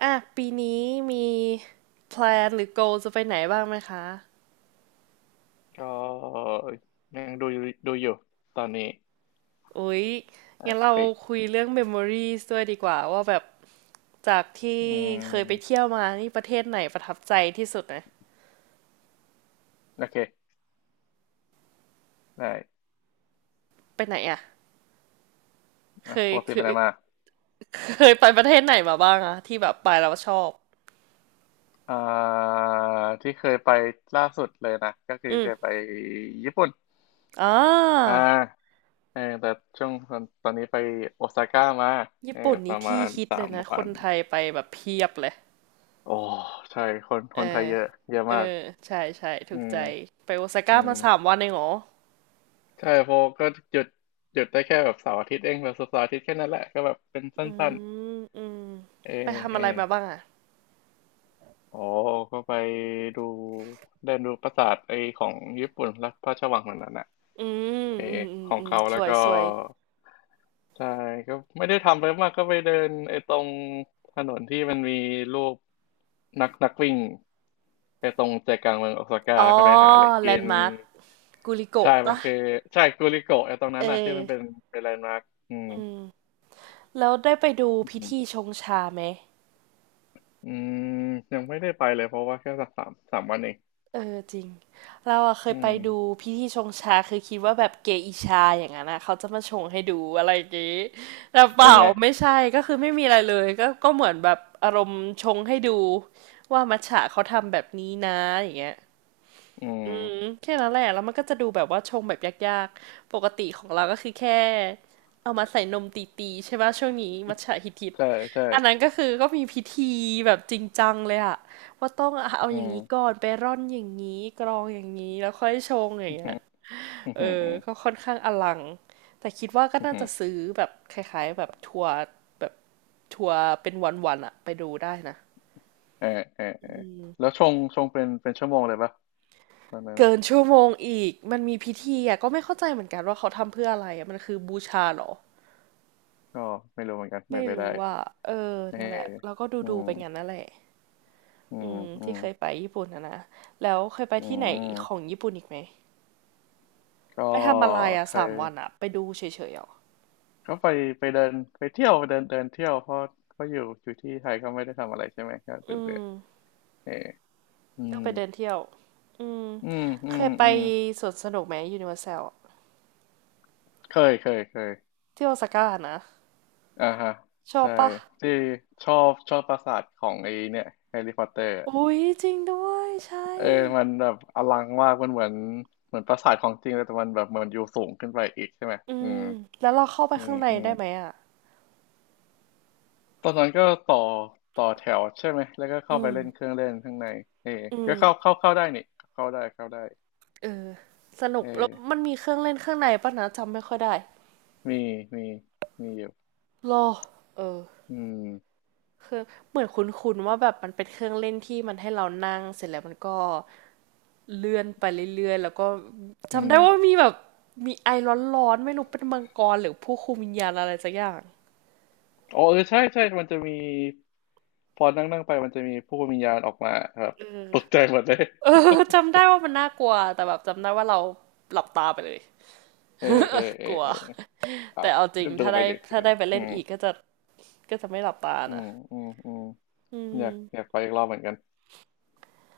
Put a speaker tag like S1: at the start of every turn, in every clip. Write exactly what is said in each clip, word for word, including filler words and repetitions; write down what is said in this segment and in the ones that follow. S1: อ่ะปีนี้มีแพลนหรือ goal จะไปไหนบ้างไหมคะ
S2: ก็ยังดูอยู่ดูอยู่ตอนนี้
S1: อุ๊ย
S2: อ่ะ
S1: งั้นเรา
S2: เฮ้ย
S1: คุยเรื่อง memories ด้วยดีกว่าว่าแบบจากที่
S2: อื
S1: เคยไป
S2: ม
S1: เที่ยวมานี่ประเทศไหนประทับใจที่สุดนะ
S2: โอเคได้
S1: ไปไหนอ่ะเค
S2: อ่ะป
S1: ย
S2: กติ
S1: เค
S2: ไปไห
S1: ย
S2: นมา
S1: เคยไปประเทศไหนมาบ้างอะที่แบบไปแล้วชอบ
S2: อ่าที่เคยไปล่าสุดเลยนะก็คือ
S1: อืม
S2: เคยไปญี่ปุ่น
S1: อ่
S2: อ่า
S1: า
S2: เออแต่ช่วงตอนตอนนี้ไปโอซาก้ามาเอ
S1: ญี่
S2: อ
S1: ปุ่น
S2: ป
S1: นี่
S2: ระมา
S1: ที่
S2: ณ
S1: ฮิต
S2: สา
S1: เลย
S2: ม
S1: นะค
S2: วั
S1: น
S2: น
S1: ไทยไปแบบเพียบเลย
S2: โอ้ใช่คนค
S1: เอ
S2: นไทย
S1: อ
S2: เยอะเยอะ
S1: เอ
S2: มาก
S1: อใช่ใช่ถู
S2: อื
S1: ก
S2: ม
S1: ใจไปโอซา
S2: อื
S1: ก้า
S2: ม
S1: มาสามวันเองเหรอ
S2: ใช่เพราะก็หยุดหยุดได้แค่แบบเสาร์อาทิตย์เองแบบเสาร์อาทิตย์แค่นั้นแหละก็แบบเป็นสั
S1: อื
S2: ้น
S1: มอืม
S2: ๆเออ
S1: ไปทำ
S2: เอ
S1: อะ
S2: อ
S1: ไรมาบ้างอ่ะ
S2: อ๋อ ก็ไปดูได้ดูปราสาทไอของญี่ปุ่นรัฐพระราชวังเหมือนนั้นอ่ะ
S1: อืม
S2: เออ
S1: อืมอืม
S2: ของ
S1: อืม
S2: เขา
S1: ส
S2: แล้ว
S1: วย
S2: ก็
S1: สวย
S2: ใช่ก็ไม่ได้ทำอะไรมากก็ไปเดินไอ้ตรงถนนที่มันมีรูปนักนักวิ่งไอ้ตรงใจกลางเมืองโอซาก้า
S1: อ๋อ
S2: แล้วก็ไปหาอะไร
S1: แล
S2: กิ
S1: น
S2: น
S1: ด์มาร์คกูลิ
S2: ใช่
S1: โกะ
S2: มัน
S1: ปะ
S2: คือใช่กูริโกะไอ้ตรงนั้
S1: เอ
S2: นอ่ะที่มันเป็น
S1: อ
S2: เป็นแลนด์มาร์คอืม
S1: แล้วได้ไปดูพิ
S2: อืม
S1: ธีชงชาไหม
S2: อืมยังไม่ได้ไปเลยเพราะว่าแค่สักสามสามวันเอง
S1: เออจริงเราอะเค
S2: อื
S1: ยไป
S2: ม
S1: ดูพิธีชงชาคือคิดว่าแบบเกอิชาอย่างนั้นนะเขาจะมาชงให้ดูอะไรอย่างงี้แต่เป
S2: เป็น
S1: ล่า
S2: ไง
S1: ไม่ใช่ก็คือไม่มีอะไรเลยก็ก็เหมือนแบบอารมณ์ชงให้ดูว่ามัทฉะเขาทำแบบนี้นะอย่างเงี้ย
S2: อืม
S1: แค่นั้นแหละ แล้วมันก็จะดูแบบว่าชงแบบยากๆ ปกติของเราก็คือแค่เอามาใส่นมตีๆใช่ป่ะช่วงนี้มัทฉะฮิต
S2: ใช่ใช่
S1: ๆอันนั้นก็คือก็มีพิธีแบบจริงจังเลยอะว่าต้องเอา
S2: อื
S1: อย่าง
S2: ม
S1: นี้ก่อนไปร่อนอย่างนี้กรองอย่างนี้แล้วค่อยชงอย่า
S2: อื
S1: งเงี้ย
S2: มออืม
S1: เออ
S2: ออืม
S1: ก็ค่อนข้างอลังแต่คิดว่าก็
S2: อ
S1: น่า
S2: ห
S1: จะ
S2: ื
S1: ซื้อแบบคล้ายๆแบบทัวร์แบบทัวร์เป็นวันๆอะไปดูได้นะ
S2: อเออเออเออแล้วชงชงเป็นเป็นชั่วโมงเลยปะตอนนั้นน่ะ
S1: เกินชั่วโมงอีกมันมีพิธีอะก็ไม่เข้าใจเหมือนกันว่าเขาทำเพื่ออะไรอะมันคือบูชาเหรอ
S2: ก็ไม่รู้เหมือนกันไม่
S1: ไม่
S2: ไปได้
S1: รู้ว่ะเออ
S2: เออ
S1: นั่นแหละแล้วก็ดู
S2: อื
S1: ดู
S2: ม
S1: ไปงั้นนั่นแหละ
S2: อื
S1: อื
S2: ม
S1: ม
S2: อื
S1: ที่
S2: ม
S1: เคยไปญี่ปุ่นนะนะแล้วเคยไป
S2: อื
S1: ที่ไหนของ
S2: ม
S1: ญี่ปุ่นอีกไหม
S2: ก็
S1: ไปทำอะไรอ่ะ
S2: เค
S1: สา
S2: ย
S1: มวันอ่ะไปดูเฉยๆอ่ะ
S2: ก็ไปไปเดินไปเที่ยวเดินเดินเที่ยวเพราะเพราะอยู่อยู่ที่ไทยก็ไม่ได้ทำอะไรใช่ไหมก็เบื่
S1: อื
S2: อเบื่อ
S1: ม
S2: เอออื
S1: ก็
S2: ม
S1: ไปเดินเที่ยวอืม
S2: อืมอื
S1: เค
S2: ม
S1: ยไป
S2: อืม
S1: สวนสนุกไหมยูนิเวอร์แซล
S2: เคยเคยเคย
S1: ที่โอซาก้านะ
S2: อ่าฮะ
S1: ชอบ
S2: ใช่
S1: ปะ
S2: ที่ชอบชอบปราสาทของไอ้เนี่ยแฮร์รี่พอตเตอร์
S1: อุ๊ยจริงด้วยใช่
S2: เออมันแบบอลังมากมันเหมือนเหมือนปราสาทของจริงเลยแต่มันแบบเหมือนอยู่สูงขึ้นไปอีกใช่ไหม
S1: อื
S2: อื
S1: ม
S2: ม
S1: แล้วเราเข้าไป
S2: อืม
S1: ข้างใน
S2: อืม
S1: ได้ไหมอ่ะ
S2: ตอนนั้นก็ต่อต่อแถวใช่ไหมแล้วก็
S1: อื
S2: เข้าไป
S1: ม
S2: เล่นเครื่องเล่นข้างในเออ
S1: อื
S2: ก็
S1: ม
S2: เข้าเข้าเข้าได้นี่เข้าได้เข้าได้
S1: เออสนุ
S2: เอ
S1: กแล้ว
S2: อ
S1: มันมีเครื่องเล่นข้างในปะนะจำไม่ค่อยได้
S2: มีมีมีอยู่
S1: รอเออ
S2: อืม
S1: คือเหมือนคุ้นๆว่าแบบมันเป็นเครื่องเล่นที่มันให้เรานั่งเสร็จแล้วมันก็เลื่อนไปเรื่อยๆแล้วก็
S2: อื
S1: จำ
S2: ม
S1: ได้ว่ามีแบบมีไอร้อนๆไม่รู้เป็นมังกรหรือผู้คุมวิญญาณอะไรสักอย่าง
S2: อ๋อเออใช่ใช่ มันจะมีพอนั่งนั่งไป มันจะมีผู้วิญญาณออกมาครับ
S1: เออ
S2: ตกใจหมดเลย
S1: เออ จำได้ว่ามันน่ากลัวแต่แบบจำได้ว่าเราหลับตาไปเลย
S2: เออเออเอ
S1: ก
S2: อ
S1: ลัว
S2: เออ เอา
S1: แต่เอาจริง
S2: ก็ดู
S1: ถ้า
S2: ไป
S1: ได้
S2: ดิ
S1: ถ้าได้ไป
S2: อื
S1: เล่น
S2: ม
S1: อีกก็จะก็จะไม่หลับตา
S2: อื
S1: นะ
S2: มอืมอืม
S1: อื
S2: อยากอยาก
S1: ม
S2: ไปอีกรอบเหมือนกัน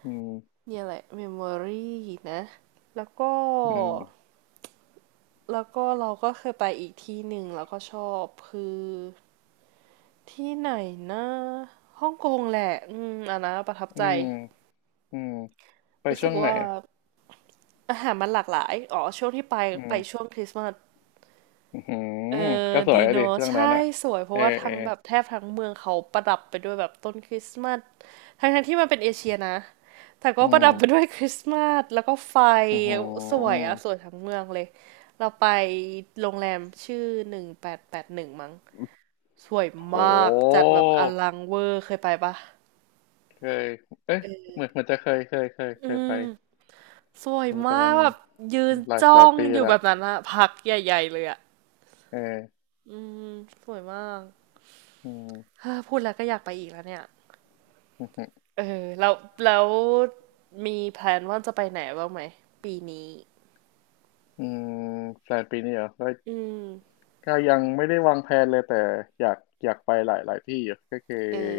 S2: อืม
S1: เนี่ยแหละเมมโมรีนะแล้วก็
S2: อืม
S1: แล้วก็เราก็เคยไปอีกที่หนึ่งแล้วก็ชอบคือ ที่ไหนนะฮ่องกงแหละอืมอันนะประทับ
S2: อื
S1: ใจ
S2: มอืมไป
S1: รู้
S2: ช่
S1: สึ
S2: ว
S1: ก
S2: งไหน
S1: ว่า
S2: อ่ะ
S1: อาหารมันหลากหลายอ๋อช่วงที่ไป
S2: อื
S1: ไปช่ว
S2: ม
S1: งคริสต์มาส
S2: อือหื
S1: เอ
S2: อ
S1: อ
S2: ก็สวย
S1: ดี
S2: อะ
S1: เน
S2: ดิ
S1: อะ
S2: ช่วง
S1: ใช่
S2: นั้นอ่ะ
S1: สวยเพ
S2: เอ
S1: ราะ
S2: อ
S1: ว่า
S2: เอ
S1: ทั้
S2: อ
S1: งแบบแทบทั้งเมืองเขาประดับไปด้วยแบบต้นคริสต์มาสทั้งทั้งที่มันเป็นเอเชียนะแต่ก็
S2: อื
S1: ประดับไปด้วย
S2: ม
S1: คริสต์มาสแล้วก็ไฟ
S2: อือหื
S1: สวย
S2: อ
S1: อะสวยทั้งเมืองเลยเราไปโรงแรมชื่อหนึ่งแปดแปดหนึ่งมั้งสวย
S2: โ
S1: มากจั
S2: ห
S1: ดแบบอลังเวอร์เคยไปปะ
S2: เคยเอ๊ะ
S1: เออ
S2: เหมือนเหมันจะเคยเคยเคย
S1: อื
S2: เคยไป
S1: ม สวย
S2: โอ้แต่
S1: มา
S2: มั
S1: ก
S2: น
S1: แบบยืน
S2: หลาย
S1: จ้
S2: ห
S1: อ
S2: ลาย
S1: ง
S2: ปี
S1: อยู่แบ
S2: ละ
S1: บนั้นอะพักใหญ่ๆเลยอะ
S2: เออ
S1: อืมสวยมาก
S2: อืม
S1: เฮ้อพูดแล้วก็อยากไปอีกแล้วเนี่ย
S2: อือหือ
S1: เออแล้วแล้วมีแพลนว่าจะไปไหนบ้างไหมปีนี้
S2: อืมแฟนปีนี้เหรอก็
S1: อืม
S2: ก็ยังไม่ได้วางแผนเลยแต่อยากอยากไปหลายหลายที่อยู่ก็คือ
S1: เออ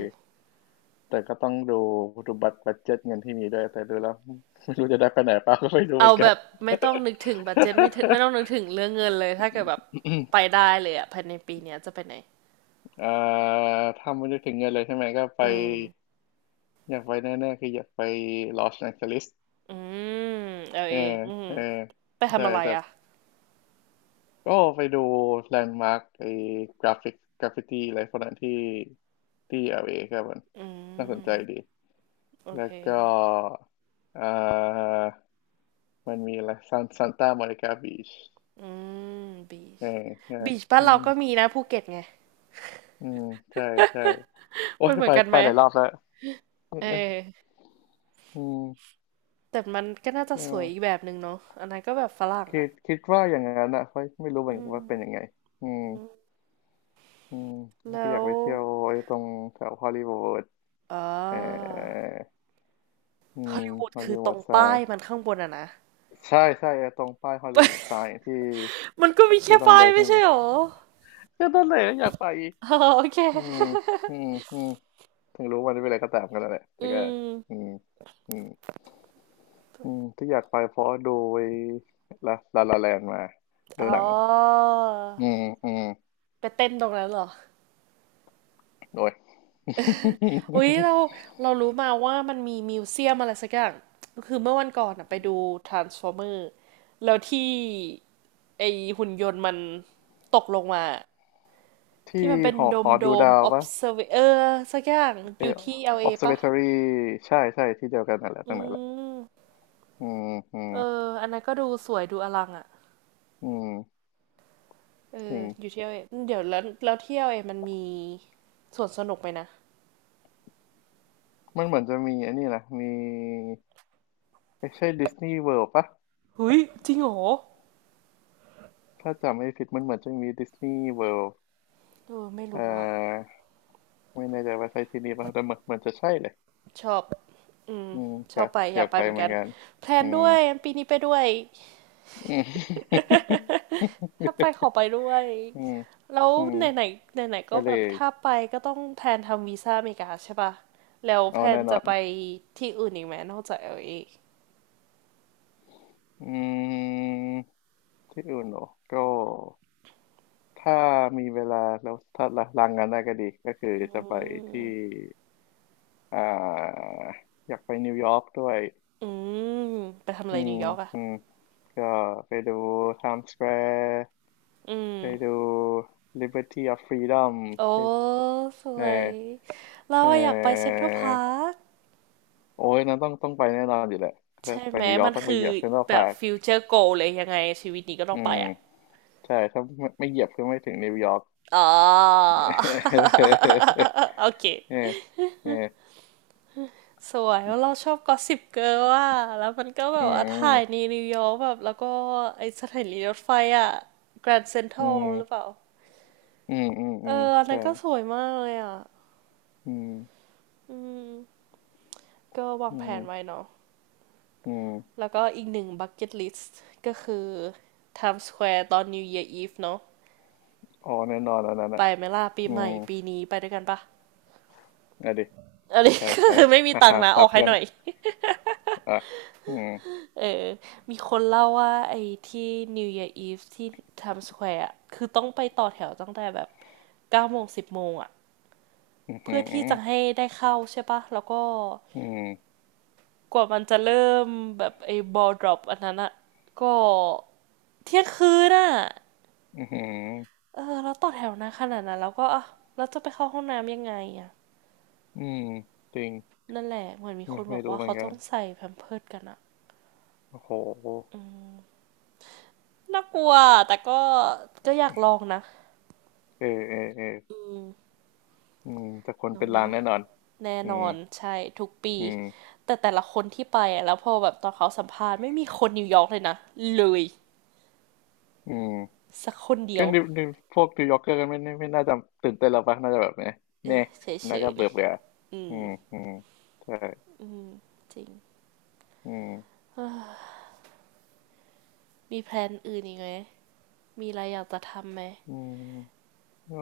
S2: แต่ก็ต้องดูดูบัตรบัดเจ็ตเงินที่มีด้วยแต่ดูแล้ว ไม่รู้จะได้ไปไหนเปล่าก็ไม่รู้เห
S1: เอา
S2: มือน
S1: แบ
S2: กัน
S1: บไม่ต้องนึกถึงบัดเจ็ตไม่ถึงไม่ต้องนึกถึงเรื่องเงินเลยถ้าเกิดแบบไป ได้เลยอะภายในปีเนี้ยจะไปไหน
S2: เอ่อถ้าไม่ได้ถึงเงินเลยใช่ไหมก็ไป
S1: อืม
S2: อยากไปแน่ๆคืออยากไปลอสแองเจลิส
S1: อืมเอา
S2: เอ
S1: เอ
S2: อ
S1: งอืม
S2: เออ
S1: ไป
S2: ใช่
S1: ทำอะไร
S2: แต่
S1: อะ
S2: ก็ไปดูแลนด์มาร์กไอ้กราฟิกกราฟฟิตี้อะไรพวกนั้นที่ที่ แอล เอ ครับมัน
S1: อื
S2: น่าสนใจดี
S1: มโอ
S2: แล้
S1: เค
S2: วก็เอ่อมันมีอะไรซันซานตา o ม i นิกาบีช
S1: อืมบีช
S2: เออใช่
S1: บีชบ้าน
S2: อื
S1: เรา
S2: ม
S1: ก็มีนะภูเก็ตไง
S2: อืมใช่ ใช่โอ้
S1: มั
S2: ย
S1: นเหมือ
S2: ไป
S1: นกัน
S2: ไป
S1: ไหม
S2: หลายรอบแล้ว
S1: เออ
S2: อืม
S1: แต่มันก็น่าจะ
S2: ก็
S1: สวยอีกแบบหนึ่งเนาะอันนั้นก็แบบฝรั่ง
S2: คิ
S1: อ่ะ
S2: ดคิดว่าอย่างนั้นอ่ะไม่ไม่รู้เหมื
S1: อื
S2: อนกันว่าเป็น
S1: ม
S2: ยังไงอืมอืมแล้วก็
S1: แล้
S2: อยาก
S1: ว
S2: ไปเที่ยวไอ้ตรงแถวฮอลลีวูด
S1: เอ่า
S2: เอออื
S1: ฮอ
S2: ม
S1: ลลีวูด
S2: ฮอล
S1: คื
S2: ลี
S1: อต
S2: วู
S1: ร
S2: ด
S1: ง
S2: ทรา
S1: ป้า
S2: ย
S1: ยมันข้างบนอ่ะนะ
S2: ใช่ใช่ไอ้ตรงป้ายฮอลลีวูดทรายที่
S1: มันก็มีแค่
S2: ที่ต้อง
S1: ป้าย
S2: เดินขึ้
S1: ไม่
S2: นไป
S1: ใช่หรอ
S2: ก็นั่นแหละอยากไปอีก
S1: อ๋อโอเค
S2: อืมอืมอืมถึงรู้วันนี้เป็นอะไรก็ตามกันแล้วแหละแต่
S1: อื
S2: ก็
S1: ม
S2: อืมอืม อืมที่อยากไปเพราะดูไอ้ละลาลาแลนมาดู
S1: อ๋อ
S2: หนังอืมอืม
S1: ไปเต้นตรงนั้นเหรอ
S2: โดย
S1: อุ๊ยเราเรารู้มาว่ามันมีมิวเซียมอะไรสักอย่างคือเมื่อวันก่อนอะไปดู Transformer แล้วที่ ไอหุ่นยนต์มันตกลงมาที่
S2: ที่
S1: มันเป็น
S2: หอ
S1: โด
S2: ห
S1: ม
S2: อ
S1: โด
S2: ดู
S1: ม
S2: ดาวปะ
S1: observer เออสักอย่างอ
S2: เออ
S1: ยู่ที่ แอล เอ ปะ
S2: ออบเซอร์วาทอรี ใช่ใช่ที่เดียวกันนั่นแหละ
S1: อื
S2: ตรงนั้นแหละ
S1: ม
S2: อืมอืม
S1: เอออันนั้นก็ดูสวยดูอลังอ่ะ
S2: อืม
S1: เอ
S2: จ
S1: อ
S2: ริง
S1: อยู่ที่ แอล เอ เอเดี๋ยวแล้วแล้วที่ แอล เอ มันมีสวนสนุกไปนะ
S2: มันเหมือนจะมีอันนี้นะมีไม่ใช่ดิสนีย์เวิลด์ปะ
S1: หุยจริงเหรอ
S2: ถ้าจำไม่ผิดมันเหมือนจะมีดิสนีย์เวิลด์
S1: เออไม่
S2: เอ่
S1: รู้อ่ะ
S2: อไม่แน่ใจว่าใช่ที่นี่ปะแต่เหมือนเหมือนจะใช่เลย
S1: ชอบ อืม
S2: อืม
S1: ช
S2: อ
S1: อ
S2: ยา
S1: บ
S2: ก
S1: ไปอ
S2: อ
S1: ยา
S2: ยา
S1: ก
S2: ก
S1: ไป
S2: ไป
S1: เหมือน
S2: เหมือ
S1: กั
S2: น
S1: น
S2: กัน
S1: แพล
S2: อื
S1: น
S2: ม
S1: ด้วยปีนี้ไปด้วย
S2: อืม
S1: ถ้าไปขอไปด้วย
S2: อืม
S1: แล้ว
S2: อืม
S1: ไหนๆไหนไหนๆ
S2: ไป
S1: ก็
S2: เล
S1: แบบ
S2: ย
S1: ถ้าไปก็ต้องแพลนทำวีซ่าอเมริกาใช่ปะแล้วแพ
S2: เอา
S1: ลน
S2: แน่นอ
S1: จะ
S2: น
S1: ไปที่อื่นอีกไหมนอกจาก แอล เอ อล
S2: อืมที่อื่นเหรอก็ถ้ามีเวลาแล้วถ้าลาลางงานได้ก็ดีก็คือ
S1: เอ
S2: จะไป
S1: อื
S2: ที่
S1: ม
S2: อ่าอยากไปนิวยอร์กด้วย
S1: อืมไปทำอะ
S2: อื
S1: ไร
S2: ม
S1: นิวยอร์กอ่ะ
S2: อืมก็ไปดู ไทม์สแควร์
S1: อืม
S2: ไปดู ลิเบอร์ตี้ ออฟ ฟรีดอม
S1: โอ้
S2: ไป
S1: ส
S2: เอ
S1: วย
S2: อ
S1: เรา
S2: เอ
S1: อะอยากไปเซ็น
S2: อ
S1: ทรัลพาร์ค
S2: โอ้ยนั้นต้องต้องไปแน่นอนอยู่แหละถ้า
S1: ใช่
S2: ไป
S1: ไหม
S2: นิวยอร์
S1: มั
S2: ก
S1: น
S2: ต้องไป
S1: คื
S2: เห
S1: อ
S2: ยียบเซ็นทรัล
S1: แบ
S2: พา
S1: บ
S2: ร์ค
S1: ฟิวเจอร์โกเลยยังไงชีวิตนี้ก็ต้อ
S2: อื
S1: งไป
S2: ม
S1: อ่ะ
S2: ใช่ถ้าไม่ไม่เหยียบก็ไม่ถึงนิวยอร์ก
S1: อ๋อ โอเค
S2: เออเออ
S1: สวยแล้วเราชอบกอสซิปเกิร์ลอะแล้วมันก็แบ
S2: อื
S1: บว่าถ่ายใน
S2: ม
S1: นิวยอร์กแบบแล้วก็ไอสถานีรถไฟอะแกรนด์เซ็นทรั
S2: อื
S1: ล
S2: ม
S1: หรือเปล่า
S2: อืมอืม
S1: เอ
S2: อื
S1: อ
S2: ม
S1: อันนั้
S2: ใช่
S1: นก็สวยมากเลยอะ
S2: อืม
S1: อืมก็วา
S2: อื
S1: งแผนไว้
S2: ม
S1: เนาะ
S2: อืม
S1: แล้วก็อีกหนึ่งบักเก็ตลิสต์ก็คือ Times Square ตอน New Year Eve เนาะ
S2: อ๋อแน่นอนอันนั้น
S1: ไป
S2: อ่ะ
S1: ไหมล่ะปี
S2: อื
S1: ให
S2: ม
S1: ม่ปีนี้ไปด้วยกันปะ
S2: อ่ะดิ
S1: อันนี้
S2: ใป
S1: ค
S2: ไป
S1: ือไม่มี
S2: ฮ่า
S1: ตัง
S2: ฮ่า
S1: ค์นะอ
S2: ตา
S1: อกให้
S2: เพื่อ
S1: ห
S2: น
S1: น่อย
S2: อ่ะอืม
S1: เออมีคนเล่าว่าไอ้ที่ New Year Eve ที่ Times Square อะคือต้องไปต่อแถวตั้งแต่แบบเก้าโมงสิบโมงอะ
S2: อืมอื
S1: เพื่อที่
S2: ม
S1: จะให้ได้เข้าใช่ปะ แล้วก็
S2: อืม
S1: กว่ามันจะเริ่มแบบไอ้ ball drop อันนั้นอะก็เที่ยงคืนอะ
S2: อืม
S1: เออแล้วต่อแถวนานขนาดนั้นแล้วก็อ่ะแล้วจะไปเข้าห้องน้ำยังไงอะ
S2: อืมจริง
S1: นั่นแหละเหมือนมีค
S2: ไม่
S1: นบ
S2: ไม่
S1: อก
S2: รู้
S1: ว่า
S2: เหมือ
S1: เขา
S2: นกั
S1: ต้อ
S2: น
S1: งใส่แพมเพิร์สกันอะ
S2: โอ้โห
S1: น่ากลัวแต่ก็ก็อยากลองนะ
S2: เออเออเออ
S1: อืม
S2: อืมแต่คน
S1: ลอง
S2: เป็น
S1: ไหม
S2: ล้าน
S1: ล่ะ
S2: แน่นอน
S1: แน่
S2: อื
S1: น
S2: ม
S1: อนใช่ทุกปี
S2: อืม
S1: แต่แต่ละคนที่ไปอะแล้วพอแบบตอนเขาสัมภาษณ์ไม่มีคนนิวยอร์กเลยนะเลย
S2: อืม
S1: สักคนเดี
S2: ก็
S1: ยว
S2: นิวนิวพวกนิวยอร์กเกอร์กันไม่ไม่ไม่น่าจะตื่นเต้นแล้วปะน่าจะแบบเนี่ย
S1: เอ
S2: เน่
S1: อ
S2: ย
S1: เฉ
S2: น่า
S1: ย
S2: ก็
S1: ๆ
S2: เบื่
S1: เนี่
S2: อ
S1: ย
S2: เบื่อ
S1: อื
S2: อื
S1: ม
S2: มอืมใช่
S1: จริง
S2: อืม
S1: มีแพลนอื่นอีกไหมมีอะไรอยากจะทำไหม
S2: อืมก็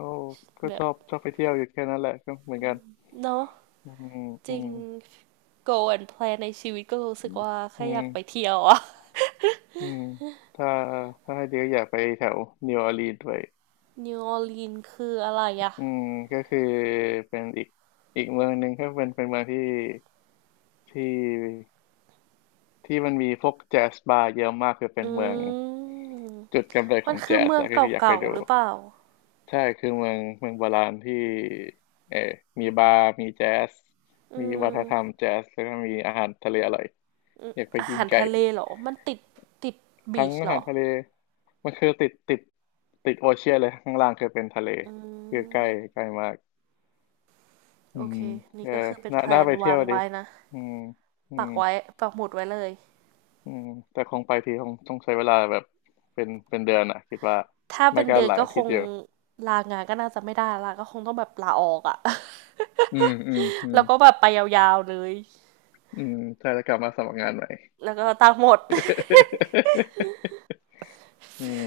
S2: ก็
S1: แบ
S2: ช
S1: บ
S2: อบชอบไปเที่ยวอยู่แค่นั้นแหละก็เหมือนกัน
S1: เนาะ
S2: อืม
S1: จ
S2: อื
S1: ริ
S2: ม
S1: ง go and plan ในชีวิตก็รู้
S2: อื
S1: สึก
S2: ม
S1: ว่า
S2: อื
S1: แค่อ
S2: ม
S1: ยากไปเที่ยวอะ
S2: อืมถ้าถ้าให้เดียวอยากไปแถวนิวออร์ลีนด้วย
S1: นิวออร์ลีนคืออะไรอะ
S2: อืมก็คือเป็นอีกอีกเมืองหนึ่งก็เป็นเป็นเมืองที่ที่ที่มันมีพวกแจ๊สบาร์เยอะมากคือเป็
S1: อ
S2: นเมือง
S1: ืม
S2: จุดกำเนิดข
S1: มัน
S2: อง
S1: คือ
S2: แจ๊ส
S1: เมือง
S2: อะก็คืออยากไป
S1: เก่า
S2: ดู
S1: ๆหรือเปล่า
S2: ใช่คือเมืองเมืองโบราณที่เออมีบาร์มีแจ๊ส
S1: อื
S2: มีวัฒนธรรม
S1: ม
S2: แจ๊สแล้วก็มีอาหารทะเลอร่อยอยากไป
S1: อา
S2: กิน
S1: หาร
S2: ไก่
S1: ทะเลเหรอมันติดติดบี
S2: ทั้ง
S1: ช
S2: อา
S1: เหร
S2: หา
S1: อ
S2: รทะเลมันคือติดติดติดโอเชียนเลยข้างล่างคือเป็นทะเล
S1: อื
S2: คือใกล้
S1: ม
S2: ใกล้มากอื
S1: โอเค
S2: มเอ
S1: นี่
S2: อ
S1: ก็คือเป็น
S2: น่า
S1: แพล
S2: น่า
S1: น
S2: ไปเที่
S1: วา
S2: ยว
S1: ง
S2: ดี
S1: ไว้นะ
S2: อืมอื
S1: ปั
S2: ม
S1: กไว้ปักหมุดไว้เลย
S2: อืมแต่คงไปทีคงต้องใช้เวลาแบบเป็นเป็นเดือนอ่ะคิดว่า
S1: ถ้า
S2: ไม่
S1: เป็น
S2: ก็
S1: เดือน
S2: หลาย
S1: ก็
S2: อา
S1: ค
S2: ทิต
S1: ง
S2: ย์อยู่
S1: ลางานก็น่าจะไม่ได้ละก็คงต้องแบบลาออกอะ
S2: อืมอืมอื ม
S1: แล้วก็แบบไปยาวๆเลย
S2: อืมใช่แล้วกลับมาสมัครงานใหม่
S1: แล้วก็ตังค์หมด
S2: อืม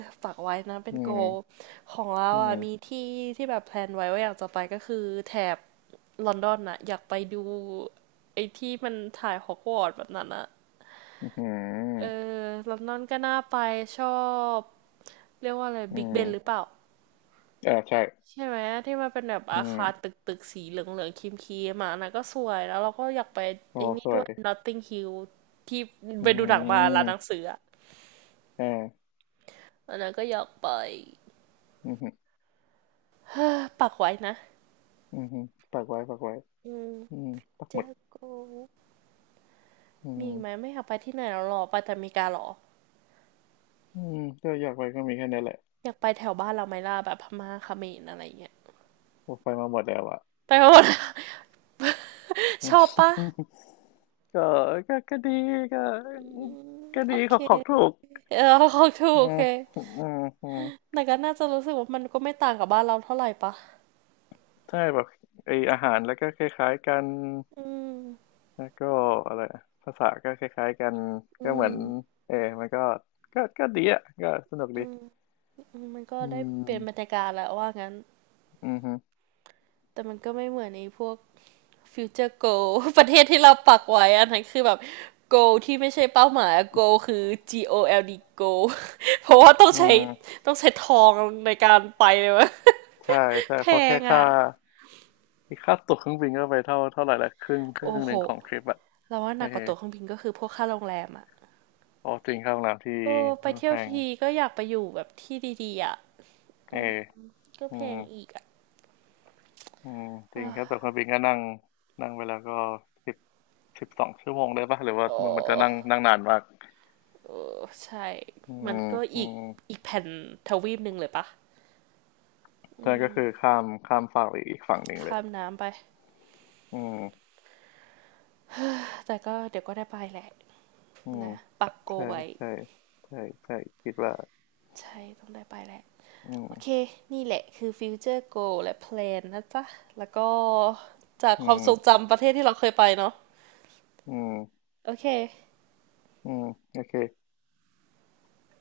S1: ฝากไว้นะเป็
S2: อื
S1: นโกล
S2: ม
S1: ของเรา
S2: อืม
S1: อ่ะมีที่ที่แบบแพลนไว้ว่าอยากจะไปก็คือแถบลอนดอนอะอยากไปดูไอ้ที่มันถ่ายฮอกวอตส์แบบนั้นอะ
S2: อื
S1: เอ
S2: ม
S1: อลอนดอนก็น่าไปชอบเรียกว่าอะไร
S2: อื
S1: บิ๊กเบนหรือเป
S2: ม
S1: ล่า
S2: อ่าใช่
S1: ใช่ไหมที่มันเป็นแบบ
S2: อื
S1: อา
S2: ม
S1: คารตึกตึกสีเหลืองเหลืองครีมครีมๆอ่ะอันนะก็สวยแล้วเราก็อยากไป
S2: โอ้
S1: ไอ้นี่
S2: ส
S1: ด้
S2: ว
S1: ว
S2: ย
S1: ย Notting Hill ที่
S2: อื
S1: ไปดูหนังมาร้านหนั
S2: ม
S1: งสืออ่ะ
S2: อ่า
S1: อันนั้นก็อยากไป
S2: อืม
S1: ปักไว้นะ
S2: อืมปักไว้ปักไว้
S1: อืม
S2: อืมปัก
S1: เจ
S2: หมด
S1: โก
S2: อื
S1: มีอีกไหม
S2: ม
S1: ไม่อยากไปที่ไหนแล้วหรอไปแต่อเมริกาหรอ
S2: อืมก็อยากไปก็มีแค่นี้แหละ
S1: อยากไปแถวบ้านเราไหมล่ะแบบพม่าเขมรอะไรเงี้ย
S2: โอ้ไปมาหมดแล้วอ่ะ
S1: ไปหมด
S2: อื
S1: ชอบปะ
S2: มก็ก็ก็ดีก็
S1: อืม
S2: ก็
S1: โอ
S2: ดีข
S1: เค
S2: อของถูก
S1: เออ ของถูก
S2: อื
S1: โอ
S2: ม
S1: เค
S2: อืมอืม
S1: แต่ก็น่าจะรู้สึกว่ามันก็ไม่ต่างกับบ้านเราเท่าไหร่ปะ
S2: ใช่แบบไออาหารแล้วก็คล้ายๆกัน
S1: อืม
S2: แล้วก็อะไรอะภาษาก็คล้ายๆกัน
S1: อื
S2: ก็เห
S1: ม
S2: มือนเออมันก็ก็ก็ดีอ่ะก็สนุกดี
S1: อืมอืมมันก็
S2: อื
S1: ได้เปลี่ยนบรร
S2: ม
S1: ยากาศแหละว่างั้น
S2: อืมฮึ
S1: แต่มันก็ไม่เหมือนไอ้พวกฟิวเจอร์โก ประเทศที่เราปักไว้อันนั้นคือแบบโกที่ไม่ใช่เป้าหมายอะโกคือ จี โอ แอล ดี Go เพราะว่าต้อง
S2: อื
S1: ใช้
S2: ม
S1: ต้องใช้ทองในการไปเลยวะ
S2: ใช่ใช่
S1: แพ
S2: เพราะแค่
S1: ง
S2: ค่า
S1: อ่ะ
S2: ค่าตั๋วเครื่องบินก็ไปเท่าเท่าไหร่ละครึ่งครึ่
S1: โอ้
S2: งห
S1: โห
S2: นึ่งของทริปอ่ะ
S1: เราว่าห
S2: เออ
S1: นักกว่าตั๋วเครื่องบินก็คือพวกค่าโรงแรมอ่ะ
S2: โอจริงค่าโรงแรมที่
S1: โอ้ไปเที่
S2: แพ
S1: ยว
S2: ง
S1: ทีก็อยากไปอยู่แบบที่ดีๆอ่ะ
S2: เออ
S1: ก็
S2: อื
S1: แพ
S2: ม
S1: งอีกอ่ะ
S2: อืมจริงแค่าตั๋วเครื่องบินก็นั่ง นั่งไปแล้วก็สิบสิบสองชั่วโมงได้ปะหรือว่า
S1: โอ้
S2: มันมันจะนั่งนั่งนานมาก
S1: เออใช่
S2: อื
S1: มั
S2: ม
S1: นก็
S2: อื
S1: อีก
S2: ม
S1: อีกแผ่นทวีปหนึ่งเลยปะอื
S2: นั่นก็
S1: ม
S2: คือข้ามข้ามฝั่งไปอีกฝั่งหนึ่งเล
S1: ข้า
S2: ย
S1: มน้ำไป
S2: อืม
S1: แต่ก็เดี๋ยวก็ได้ไปแหละ
S2: อืม
S1: นะปักโก
S2: ใช่
S1: ไว้
S2: ใช่ใช่ใช่คิดว่า
S1: ใช่ต้องได้ไปแหละ
S2: อื
S1: โอเค
S2: ม
S1: นี่แหละคือฟิวเจอร์โกและแพลนนะจ๊ะแล้วก็จาก
S2: อื
S1: ความ
S2: ม
S1: ทรงจำประเทศที่เราเคยไปเนาะ
S2: อืม
S1: โอเค
S2: อืมโอเค